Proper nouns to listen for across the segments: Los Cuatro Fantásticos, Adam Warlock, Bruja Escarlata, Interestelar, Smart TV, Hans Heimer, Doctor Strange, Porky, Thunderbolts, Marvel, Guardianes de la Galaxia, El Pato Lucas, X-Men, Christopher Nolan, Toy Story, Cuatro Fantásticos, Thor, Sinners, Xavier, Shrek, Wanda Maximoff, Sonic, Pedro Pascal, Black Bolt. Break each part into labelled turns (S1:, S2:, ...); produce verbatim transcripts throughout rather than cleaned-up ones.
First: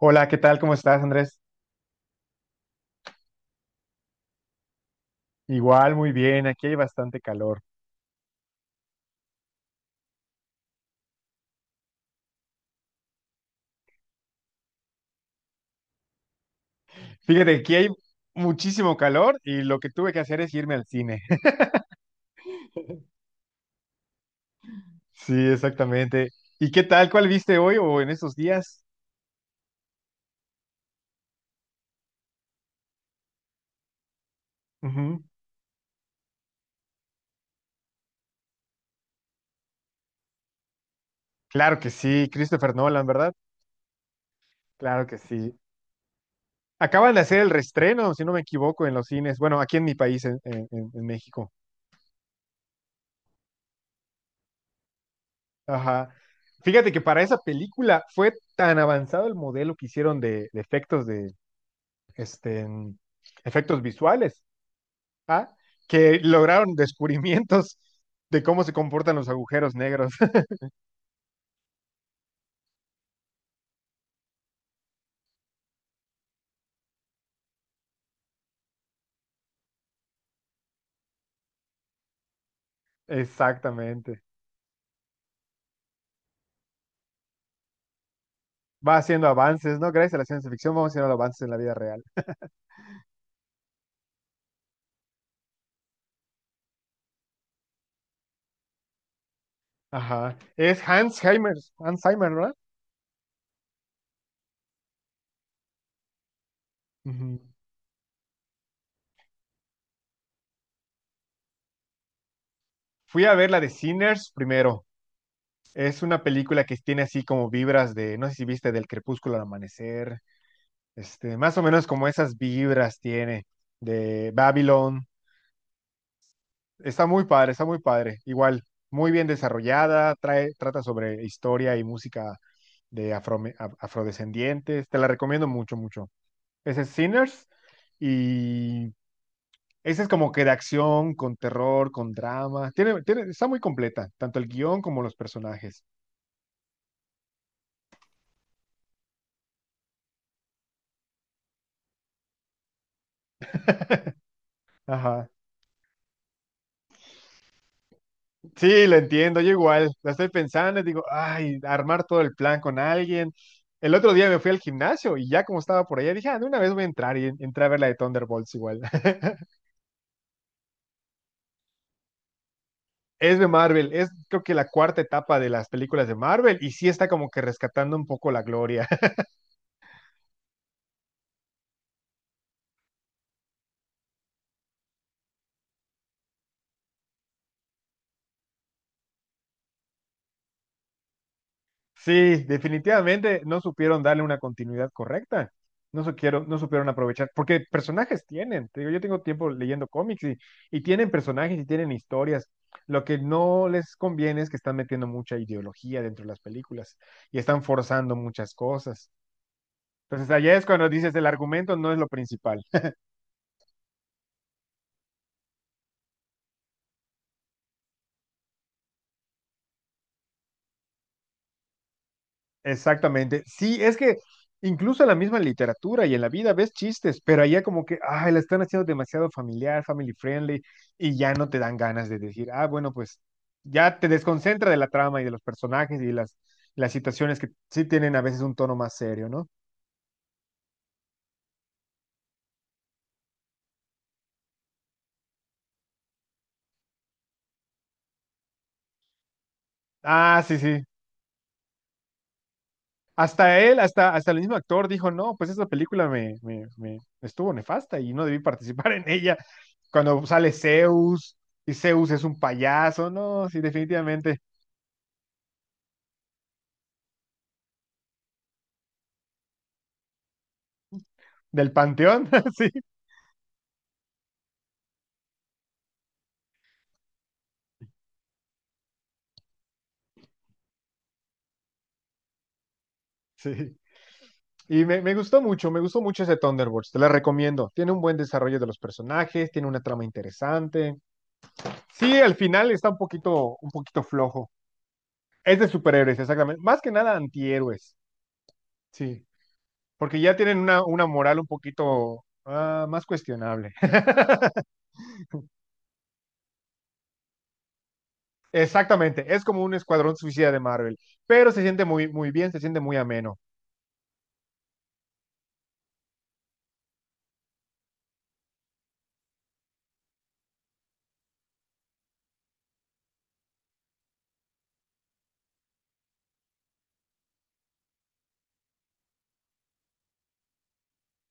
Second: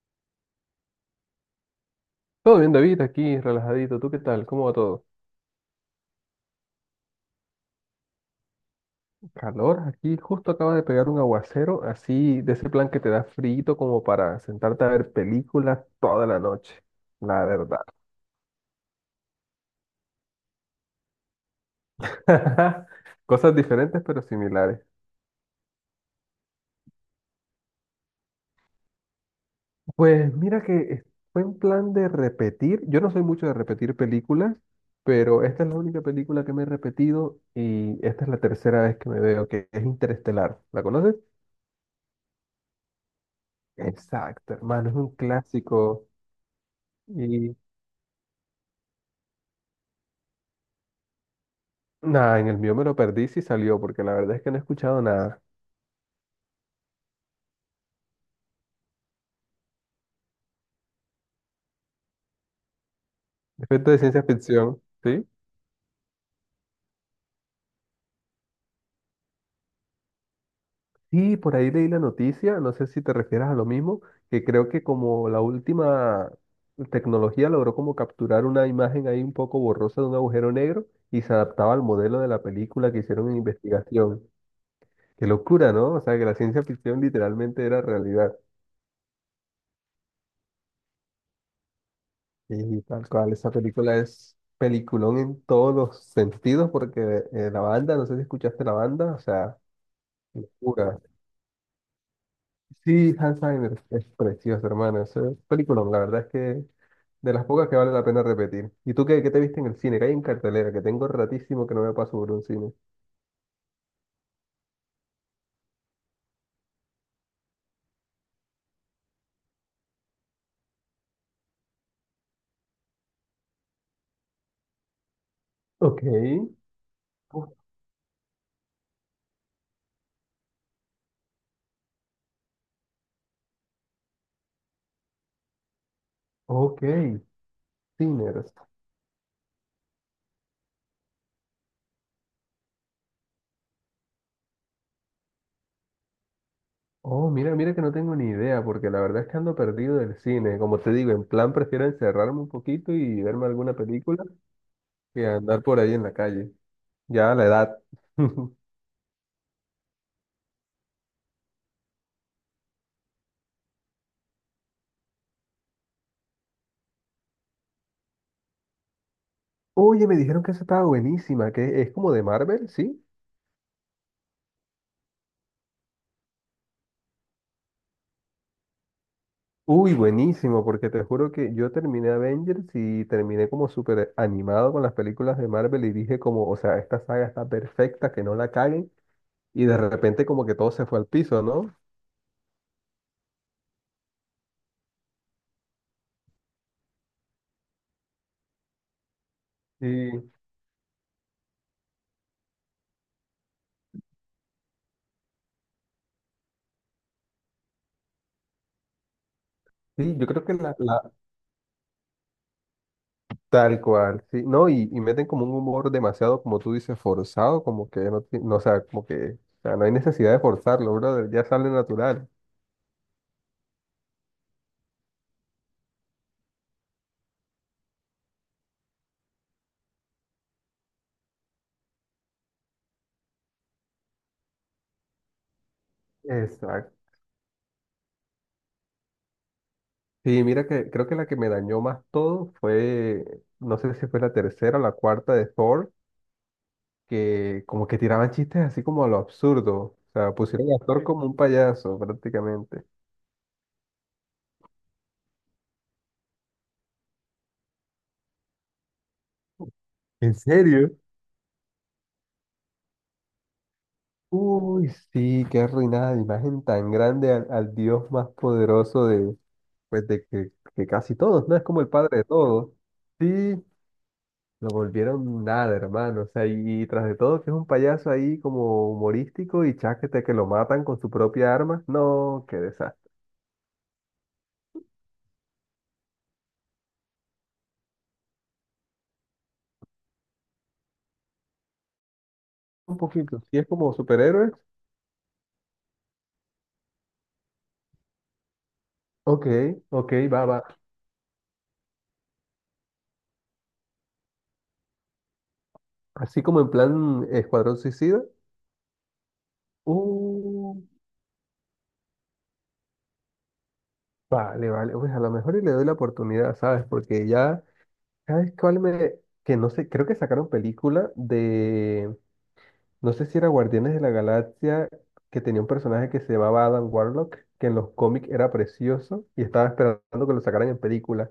S1: Hola, ¿qué tal? ¿Cómo estás, Andrés?
S2: Todo bien, David, aquí relajadito. ¿Tú qué tal? ¿Cómo va todo?
S1: Igual, muy bien. Aquí hay bastante calor.
S2: Calor, aquí justo acaba de pegar un aguacero, así de ese plan que te da frío como para sentarte a ver películas toda la noche. La
S1: Fíjate, aquí
S2: verdad.
S1: hay muchísimo calor y lo que tuve que hacer es irme al cine.
S2: Cosas diferentes pero similares.
S1: Sí, exactamente. ¿Y qué tal? ¿Cuál viste hoy o en estos días?
S2: Pues mira que es- fue un plan de repetir. Yo no soy mucho de repetir películas,
S1: Ujú.
S2: pero esta es la única película que me he repetido y esta es la tercera vez que me veo, que es Interestelar. ¿La conoces?
S1: Claro que sí, Christopher Nolan, ¿verdad?
S2: Exacto, hermano, es
S1: Claro
S2: un
S1: que sí.
S2: clásico.
S1: Acaban de hacer el reestreno, si no me equivoco, en los cines. Bueno, aquí en mi país, en, en- en- en México.
S2: Nada, en el mío me lo perdí si salió, porque la verdad es que no he escuchado nada.
S1: Ajá. Fíjate que para esa película fue tan avanzado el modelo que hicieron de, de efectos de este, efectos
S2: Respecto de ciencia
S1: visuales
S2: ficción, ¿sí?
S1: ah, que lograron descubrimientos de cómo se comportan los agujeros negros.
S2: Sí, por ahí leí la noticia, no sé si te refieres a lo mismo, que creo que como la última tecnología logró como capturar una imagen ahí un poco borrosa de un agujero negro y se adaptaba al modelo de la película que hicieron en
S1: Exactamente.
S2: investigación. Qué locura, ¿no? O sea, que la ciencia ficción literalmente era realidad.
S1: Va haciendo avances, ¿no? Gracias a la ciencia ficción vamos haciendo avances en la vida real.
S2: Y tal cual, esa película es peliculón en todos los sentidos, porque eh, la banda, no sé si escuchaste la banda, o sea...
S1: Ajá. Es
S2: Locura.
S1: Hans Heimer, Hans Heimer, ¿verdad?
S2: Sí, Alzheimer es preciosa, hermano. Esa película, la verdad es que de
S1: Ujú.
S2: las pocas que vale la pena repetir. ¿Y tú qué, qué te viste en el cine? Que hay en cartelera, que tengo ratísimo que no me paso por un cine.
S1: Fui a ver la de Sinners primero. Es una película que tiene así como vibras de, no sé si viste, del crepúsculo al amanecer, este, más o menos como esas vibras tiene de Babylon.
S2: Ok.
S1: Está muy
S2: Uf.
S1: padre, está muy padre. Igual, muy bien desarrollada, trae, trata sobre historia y música de afro, af- afrodescendientes. Te la recomiendo mucho, mucho. Ese
S2: Ok.
S1: es Sinners
S2: Sinners.
S1: y ese es como que de acción, con terror, con drama. Tiene, tiene, está muy completa, tanto el guión como los personajes.
S2: Oh, mira, mira que no tengo ni idea, porque la verdad es que ando perdido del cine. Como te digo, en plan prefiero encerrarme un poquito y verme alguna película que
S1: Ajá.
S2: andar por ahí en la calle. Ya la edad.
S1: Sí, lo entiendo, yo igual. La estoy pensando y digo, ay, armar todo el plan con alguien. El otro día me fui al gimnasio y ya como estaba por allá, dije, ah, de una vez voy a entrar y en- entré a ver la de Thunderbolts igual.
S2: Oye, me dijeron que esa estaba buenísima, que es como de Marvel, ¿sí?
S1: Es de Marvel, es creo que la cuarta etapa de las películas de Marvel y sí está como que rescatando un poco la gloria.
S2: Uy, buenísimo, porque te juro que yo terminé Avengers y terminé como súper animado con las películas de Marvel y dije como, o sea, esta saga está perfecta, que no la caguen, y de repente como que todo se fue al piso, ¿no?
S1: Sí, definitivamente no supieron darle una continuidad correcta. No supieron, no supieron aprovechar, porque personajes tienen. Te digo, yo tengo tiempo leyendo
S2: Sí,
S1: cómics y, y tienen personajes y tienen historias. Lo que no les conviene es que están metiendo mucha ideología dentro de las películas y están forzando muchas cosas.
S2: sí, yo
S1: Entonces
S2: creo que
S1: allá es
S2: la,
S1: cuando
S2: la-
S1: dices el argumento no es lo principal.
S2: tal cual, sí, no, y, y meten como un humor demasiado, como tú dices, forzado, como que no, ti- no, o sea, como que, o sea, no hay necesidad de forzarlo, brother, ya sale natural.
S1: Exactamente. Sí, es que incluso en la misma literatura y en la vida ves chistes, pero allá como que, ay, la están haciendo demasiado familiar, family friendly, y ya no te dan ganas de decir, ah, bueno, pues ya te desconcentra de la trama y de los personajes y las, las
S2: Exacto.
S1: situaciones que sí tienen a veces un tono más serio, ¿no?
S2: Sí, mira que creo que la que me dañó más todo fue, no sé si fue la tercera o la cuarta de Thor, que como que tiraban chistes así como a lo absurdo. O sea,
S1: Ah, sí,
S2: pusieron al
S1: sí.
S2: actor como un payaso prácticamente.
S1: Hasta él, hasta, hasta el mismo actor dijo, no, pues esa película me, me, me estuvo nefasta y no debí participar en ella. Cuando
S2: ¿En
S1: sale
S2: serio?
S1: Zeus y Zeus es un payaso, no, sí, definitivamente.
S2: Uy, sí, qué arruinada de imagen tan grande al, al Dios más poderoso de, pues de que, que casi todos, ¿no? Es
S1: Del
S2: como el padre de
S1: Panteón,
S2: todos.
S1: sí,
S2: Sí, lo volvieron nada, hermano. O sea, y, y tras de todo que es un payaso ahí como humorístico y cháquete que lo matan con su propia arma. No, qué desastre.
S1: sí. Y me, me gustó mucho, me gustó mucho ese Thunderbolts, te la recomiendo. Tiene un buen desarrollo de los personajes, tiene una trama interesante. Sí, al final está
S2: Un
S1: un
S2: poquito.
S1: poquito,
S2: Sí, es
S1: un
S2: como
S1: poquito flojo.
S2: superhéroes,
S1: Es de superhéroes, exactamente. Más que nada antihéroes, sí.
S2: ok, ok,
S1: Porque ya
S2: va,
S1: tienen
S2: va.
S1: una, una moral un poquito ah, más cuestionable.
S2: Así como en plan Escuadrón Suicida.
S1: Exactamente, es como un escuadrón suicida de
S2: Uh,
S1: Marvel, pero se siente muy, muy bien, se siente muy ameno.
S2: vale, vale. Pues a lo mejor y le doy la oportunidad, ¿sabes? Porque ya, ¿sabes cuál me...? Que no sé, creo que sacaron película de... No sé si era Guardianes de la Galaxia, que tenía un personaje que se llamaba Adam Warlock, que en los cómics era precioso y estaba esperando que lo sacaran en película.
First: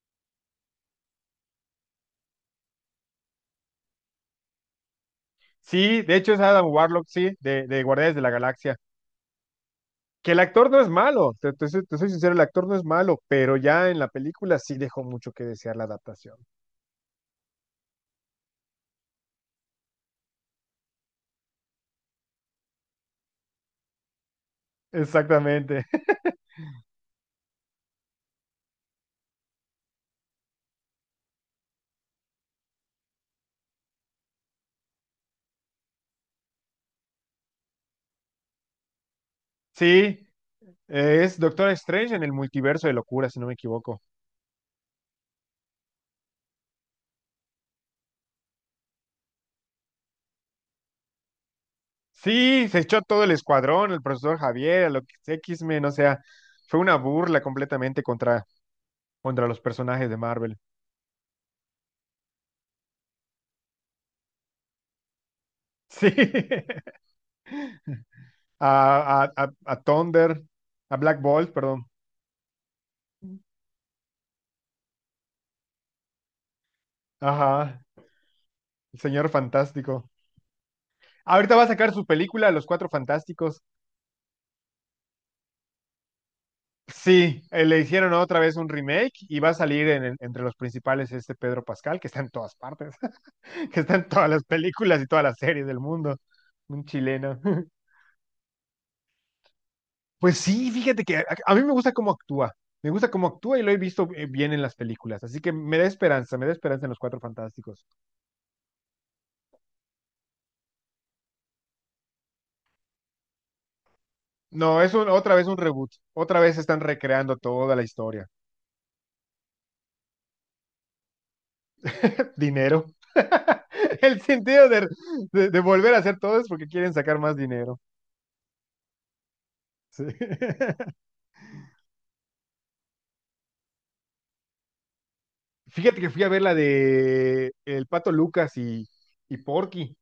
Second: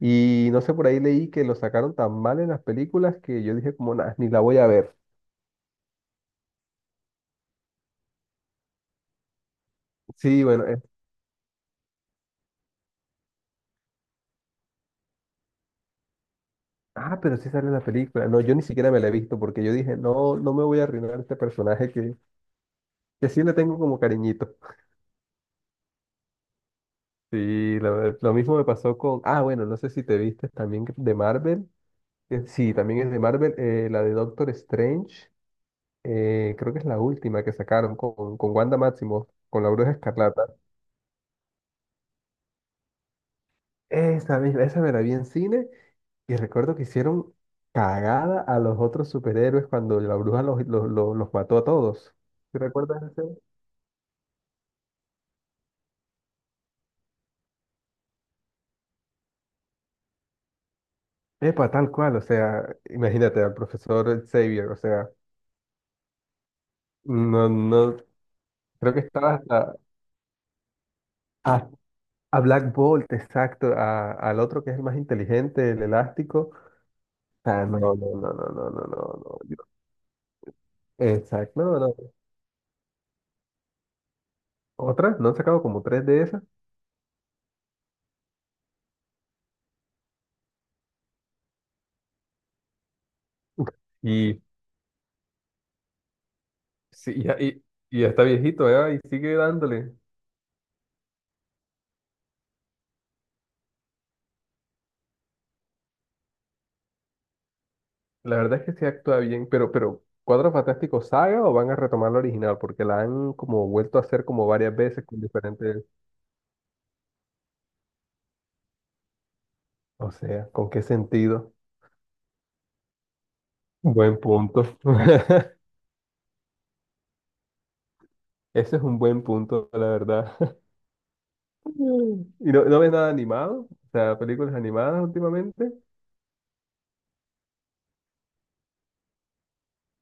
S2: Y no sé, por ahí leí que lo sacaron tan mal en las películas que yo dije como, nada, ni la voy a ver.
S1: Sí, de hecho es Adam Warlock, sí, de, de Guardianes de la Galaxia. Que el
S2: Sí, bueno.
S1: actor no es malo, te, te soy te soy sincero, el actor no es malo, pero ya en la película sí dejó mucho que desear la adaptación.
S2: Ah, pero sí sale en la película. No, yo ni siquiera me la he visto porque yo dije, no, no me voy a arruinar este personaje que, que sí le tengo como cariñito.
S1: Exactamente.
S2: Sí, lo, lo mismo me pasó con, ah, bueno, no sé si te viste también de Marvel. Que sí, también es de Marvel, eh, la de Doctor Strange. Eh, creo que es la última que sacaron con, con Wanda Maximoff, con la Bruja
S1: Sí,
S2: Escarlata.
S1: eh, es Doctor Strange en el multiverso de locura, si no me equivoco.
S2: Esa misma, esa me la vi en cine y recuerdo que hicieron cagada a los otros superhéroes cuando la bruja los, los, los, los mató a todos. ¿Te
S1: Sí, se echó
S2: recuerdas?
S1: todo el escuadrón, el profesor Javier, a lo que X-Men, o sea, fue una burla completamente contra, contra los personajes de Marvel.
S2: Epa, tal cual, o sea, imagínate al profesor Xavier, o sea,
S1: Sí,
S2: no, no, creo que
S1: a,
S2: estaba
S1: a, a,
S2: hasta
S1: a Thunder, a Black Bolt,
S2: a,
S1: perdón.
S2: a Black Bolt, exacto, a- al otro que es el más inteligente, el elástico, o no, no,
S1: Ajá,
S2: no, no, no, no,
S1: el
S2: no,
S1: señor
S2: no, yo-
S1: fantástico. Ahorita
S2: exacto,
S1: va a
S2: no,
S1: sacar
S2: no,
S1: su película, Los Cuatro Fantásticos.
S2: otra, no han sacado como tres de esas,
S1: Sí, eh, le hicieron otra vez un remake y va a salir en- en- entre los principales este Pedro Pascal, que está en todas partes, que está en todas
S2: y,
S1: las películas y todas las series del mundo, un
S2: sí, y, ya
S1: chileno.
S2: y- y ya está viejito, ¿eh? Y sigue dándole,
S1: Pues sí, fíjate que a, a mí me gusta cómo actúa, me gusta cómo actúa y lo he visto eh, bien en las películas, así que me da esperanza, me da esperanza en los Cuatro Fantásticos.
S2: la verdad es que sí actúa bien, pero, pero, ¿Cuatro Fantásticos saga o van a retomar la original? Porque la han como vuelto a hacer como varias
S1: No, es
S2: veces
S1: un-
S2: con
S1: otra vez un
S2: diferentes,
S1: reboot, otra vez están recreando toda la historia.
S2: o sea, ¿con qué sentido?
S1: Dinero.
S2: Buen
S1: El sentido
S2: punto.
S1: de, de de volver a hacer todo es porque quieren sacar más dinero.
S2: Ese es un buen punto, la
S1: Sí.
S2: verdad. ¿Y no, no ves nada animado? O sea, películas animadas últimamente.
S1: Fíjate que fui a ver la de El Pato Lucas y, y Porky,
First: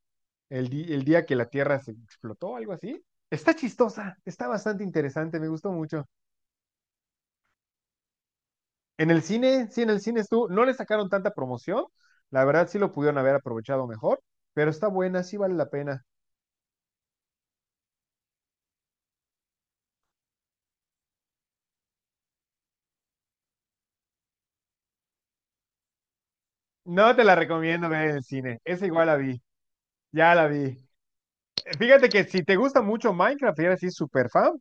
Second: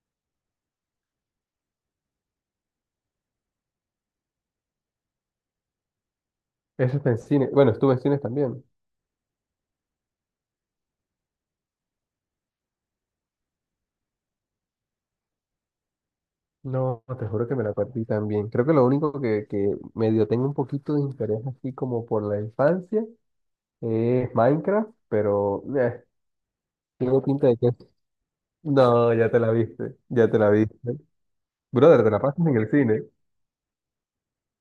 S1: el, di- el día que la Tierra se explotó, algo así. Está chistosa, está bastante interesante, me gustó mucho.
S2: Eso está en cine. Bueno, estuve en cines también.
S1: En el cine, sí, en el cine estuvo, no le sacaron tanta promoción, la verdad sí lo pudieron haber aprovechado mejor, pero está buena, sí vale la pena.
S2: No, te juro que me la perdí también. Creo que lo único que, que medio tengo un poquito de interés así como por la infancia es Minecraft, pero eh,
S1: No
S2: tengo
S1: te la
S2: pinta de que...
S1: recomiendo ver en el cine, esa igual
S2: No,
S1: la
S2: ya te
S1: vi,
S2: la viste, ya
S1: ya
S2: te
S1: la
S2: la
S1: vi.
S2: viste. Brother,
S1: Fíjate
S2: te la
S1: que si
S2: pasas en
S1: te
S2: el
S1: gusta
S2: cine.
S1: mucho Minecraft y eres así súper fan,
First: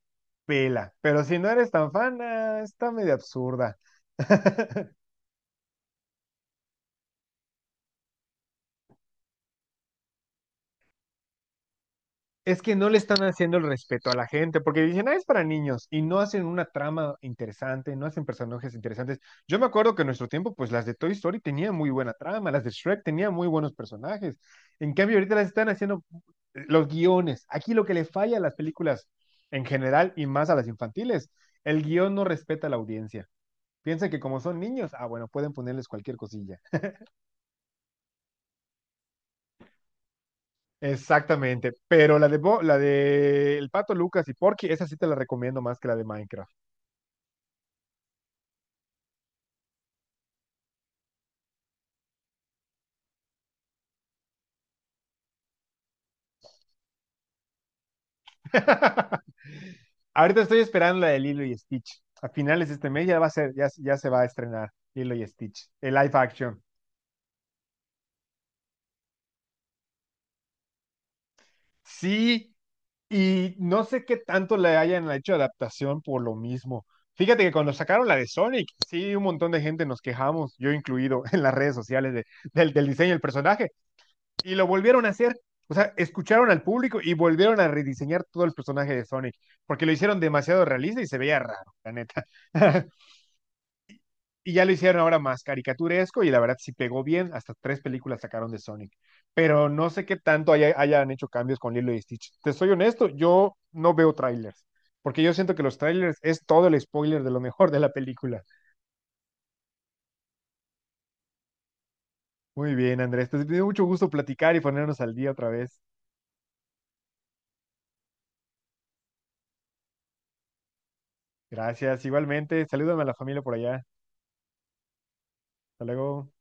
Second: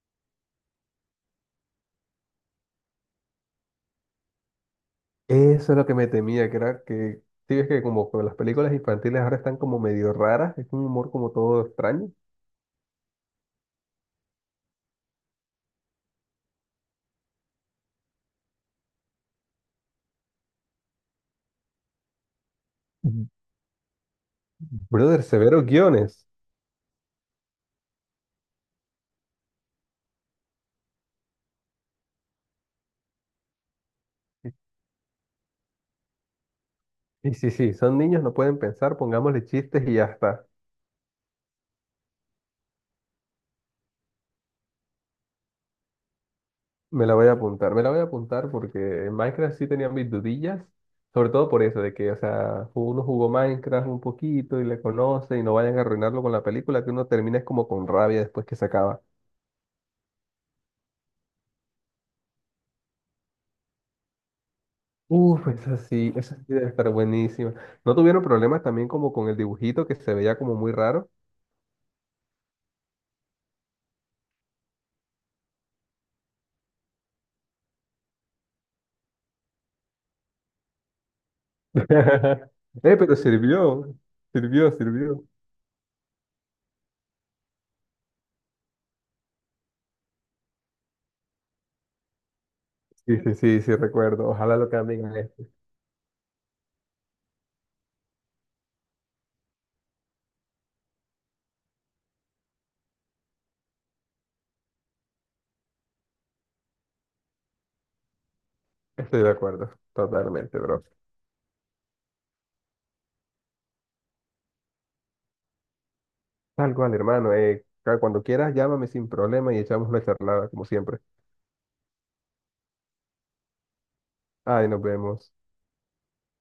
S1: pela, pero si no eres tan fan, ah, está medio absurda.
S2: Eso es lo que me temía, que era que, sí, ves que como que las películas infantiles ahora están como medio raras, es un humor como todo extraño.
S1: Es que no le están haciendo el respeto a la gente, porque dicen, ah, es para niños, y no hacen una trama interesante, no hacen personajes interesantes. Yo me acuerdo que en nuestro tiempo, pues las de Toy Story tenían muy buena trama, las de Shrek
S2: Mm.
S1: tenían muy buenos personajes. En cambio,
S2: Brother,
S1: ahorita las
S2: severos
S1: están haciendo
S2: guiones.
S1: eh, los guiones. Aquí lo que le falla a las películas en general y más a las infantiles, el guión no respeta a la audiencia. Piensan que como son niños, ah, bueno, pueden ponerles cualquier cosilla.
S2: Y sí, sí, son niños, no pueden pensar, pongámosle chistes y ya está.
S1: Exactamente, pero la de, Bo- la de El Pato Lucas y Porky, esa sí te la recomiendo más que la de Minecraft.
S2: Me la voy a apuntar, me la voy a apuntar porque en Minecraft sí tenía mis dudillas, sobre todo por eso, de que, o sea, uno jugó Minecraft un poquito y le conoce y no vayan a arruinarlo con la película, que uno termina es como con rabia después que se acaba.
S1: Ahorita estoy esperando la de Lilo y Stitch. A finales de este mes ya va a ser, ya, ya se va a estrenar Lilo y
S2: Uf,
S1: Stitch,
S2: esa
S1: el live
S2: sí, esa sí
S1: action.
S2: debe estar buenísima. ¿No tuvieron problemas también como con el dibujito que se veía como muy raro?
S1: Sí, y no sé qué tanto le hayan hecho adaptación por lo mismo. Fíjate que cuando sacaron la de Sonic, sí, un montón de gente nos quejamos, yo incluido, en las redes sociales de, del, del
S2: Eh,
S1: diseño
S2: pero
S1: del personaje,
S2: sirvió,
S1: y lo
S2: sirvió,
S1: volvieron a
S2: sirvió.
S1: hacer. O sea, escucharon al público y volvieron a rediseñar todo el personaje de Sonic, porque lo hicieron demasiado realista y se veía raro, la neta.
S2: Sí, sí, sí, sí, recuerdo.
S1: Y
S2: Ojalá
S1: ya
S2: lo
S1: lo hicieron
S2: cambien
S1: ahora
S2: a
S1: más
S2: esto.
S1: caricaturesco y la verdad sí pegó bien, hasta tres películas sacaron de Sonic, pero no sé qué tanto haya- hayan hecho cambios con Lilo y Stitch. Te soy honesto, yo no veo trailers, porque yo siento que los trailers es todo el spoiler de lo mejor de la película.
S2: Estoy de acuerdo, totalmente, bro.
S1: Muy bien, Andrés, te dio mucho gusto platicar y ponernos al día otra vez.
S2: Tal cual, hermano. Eh, ca- cuando quieras, llámame sin problema y echamos una charlada, como siempre.
S1: Gracias, igualmente, salúdame a la familia por allá.
S2: Ay, nos vemos.
S1: Hasta luego.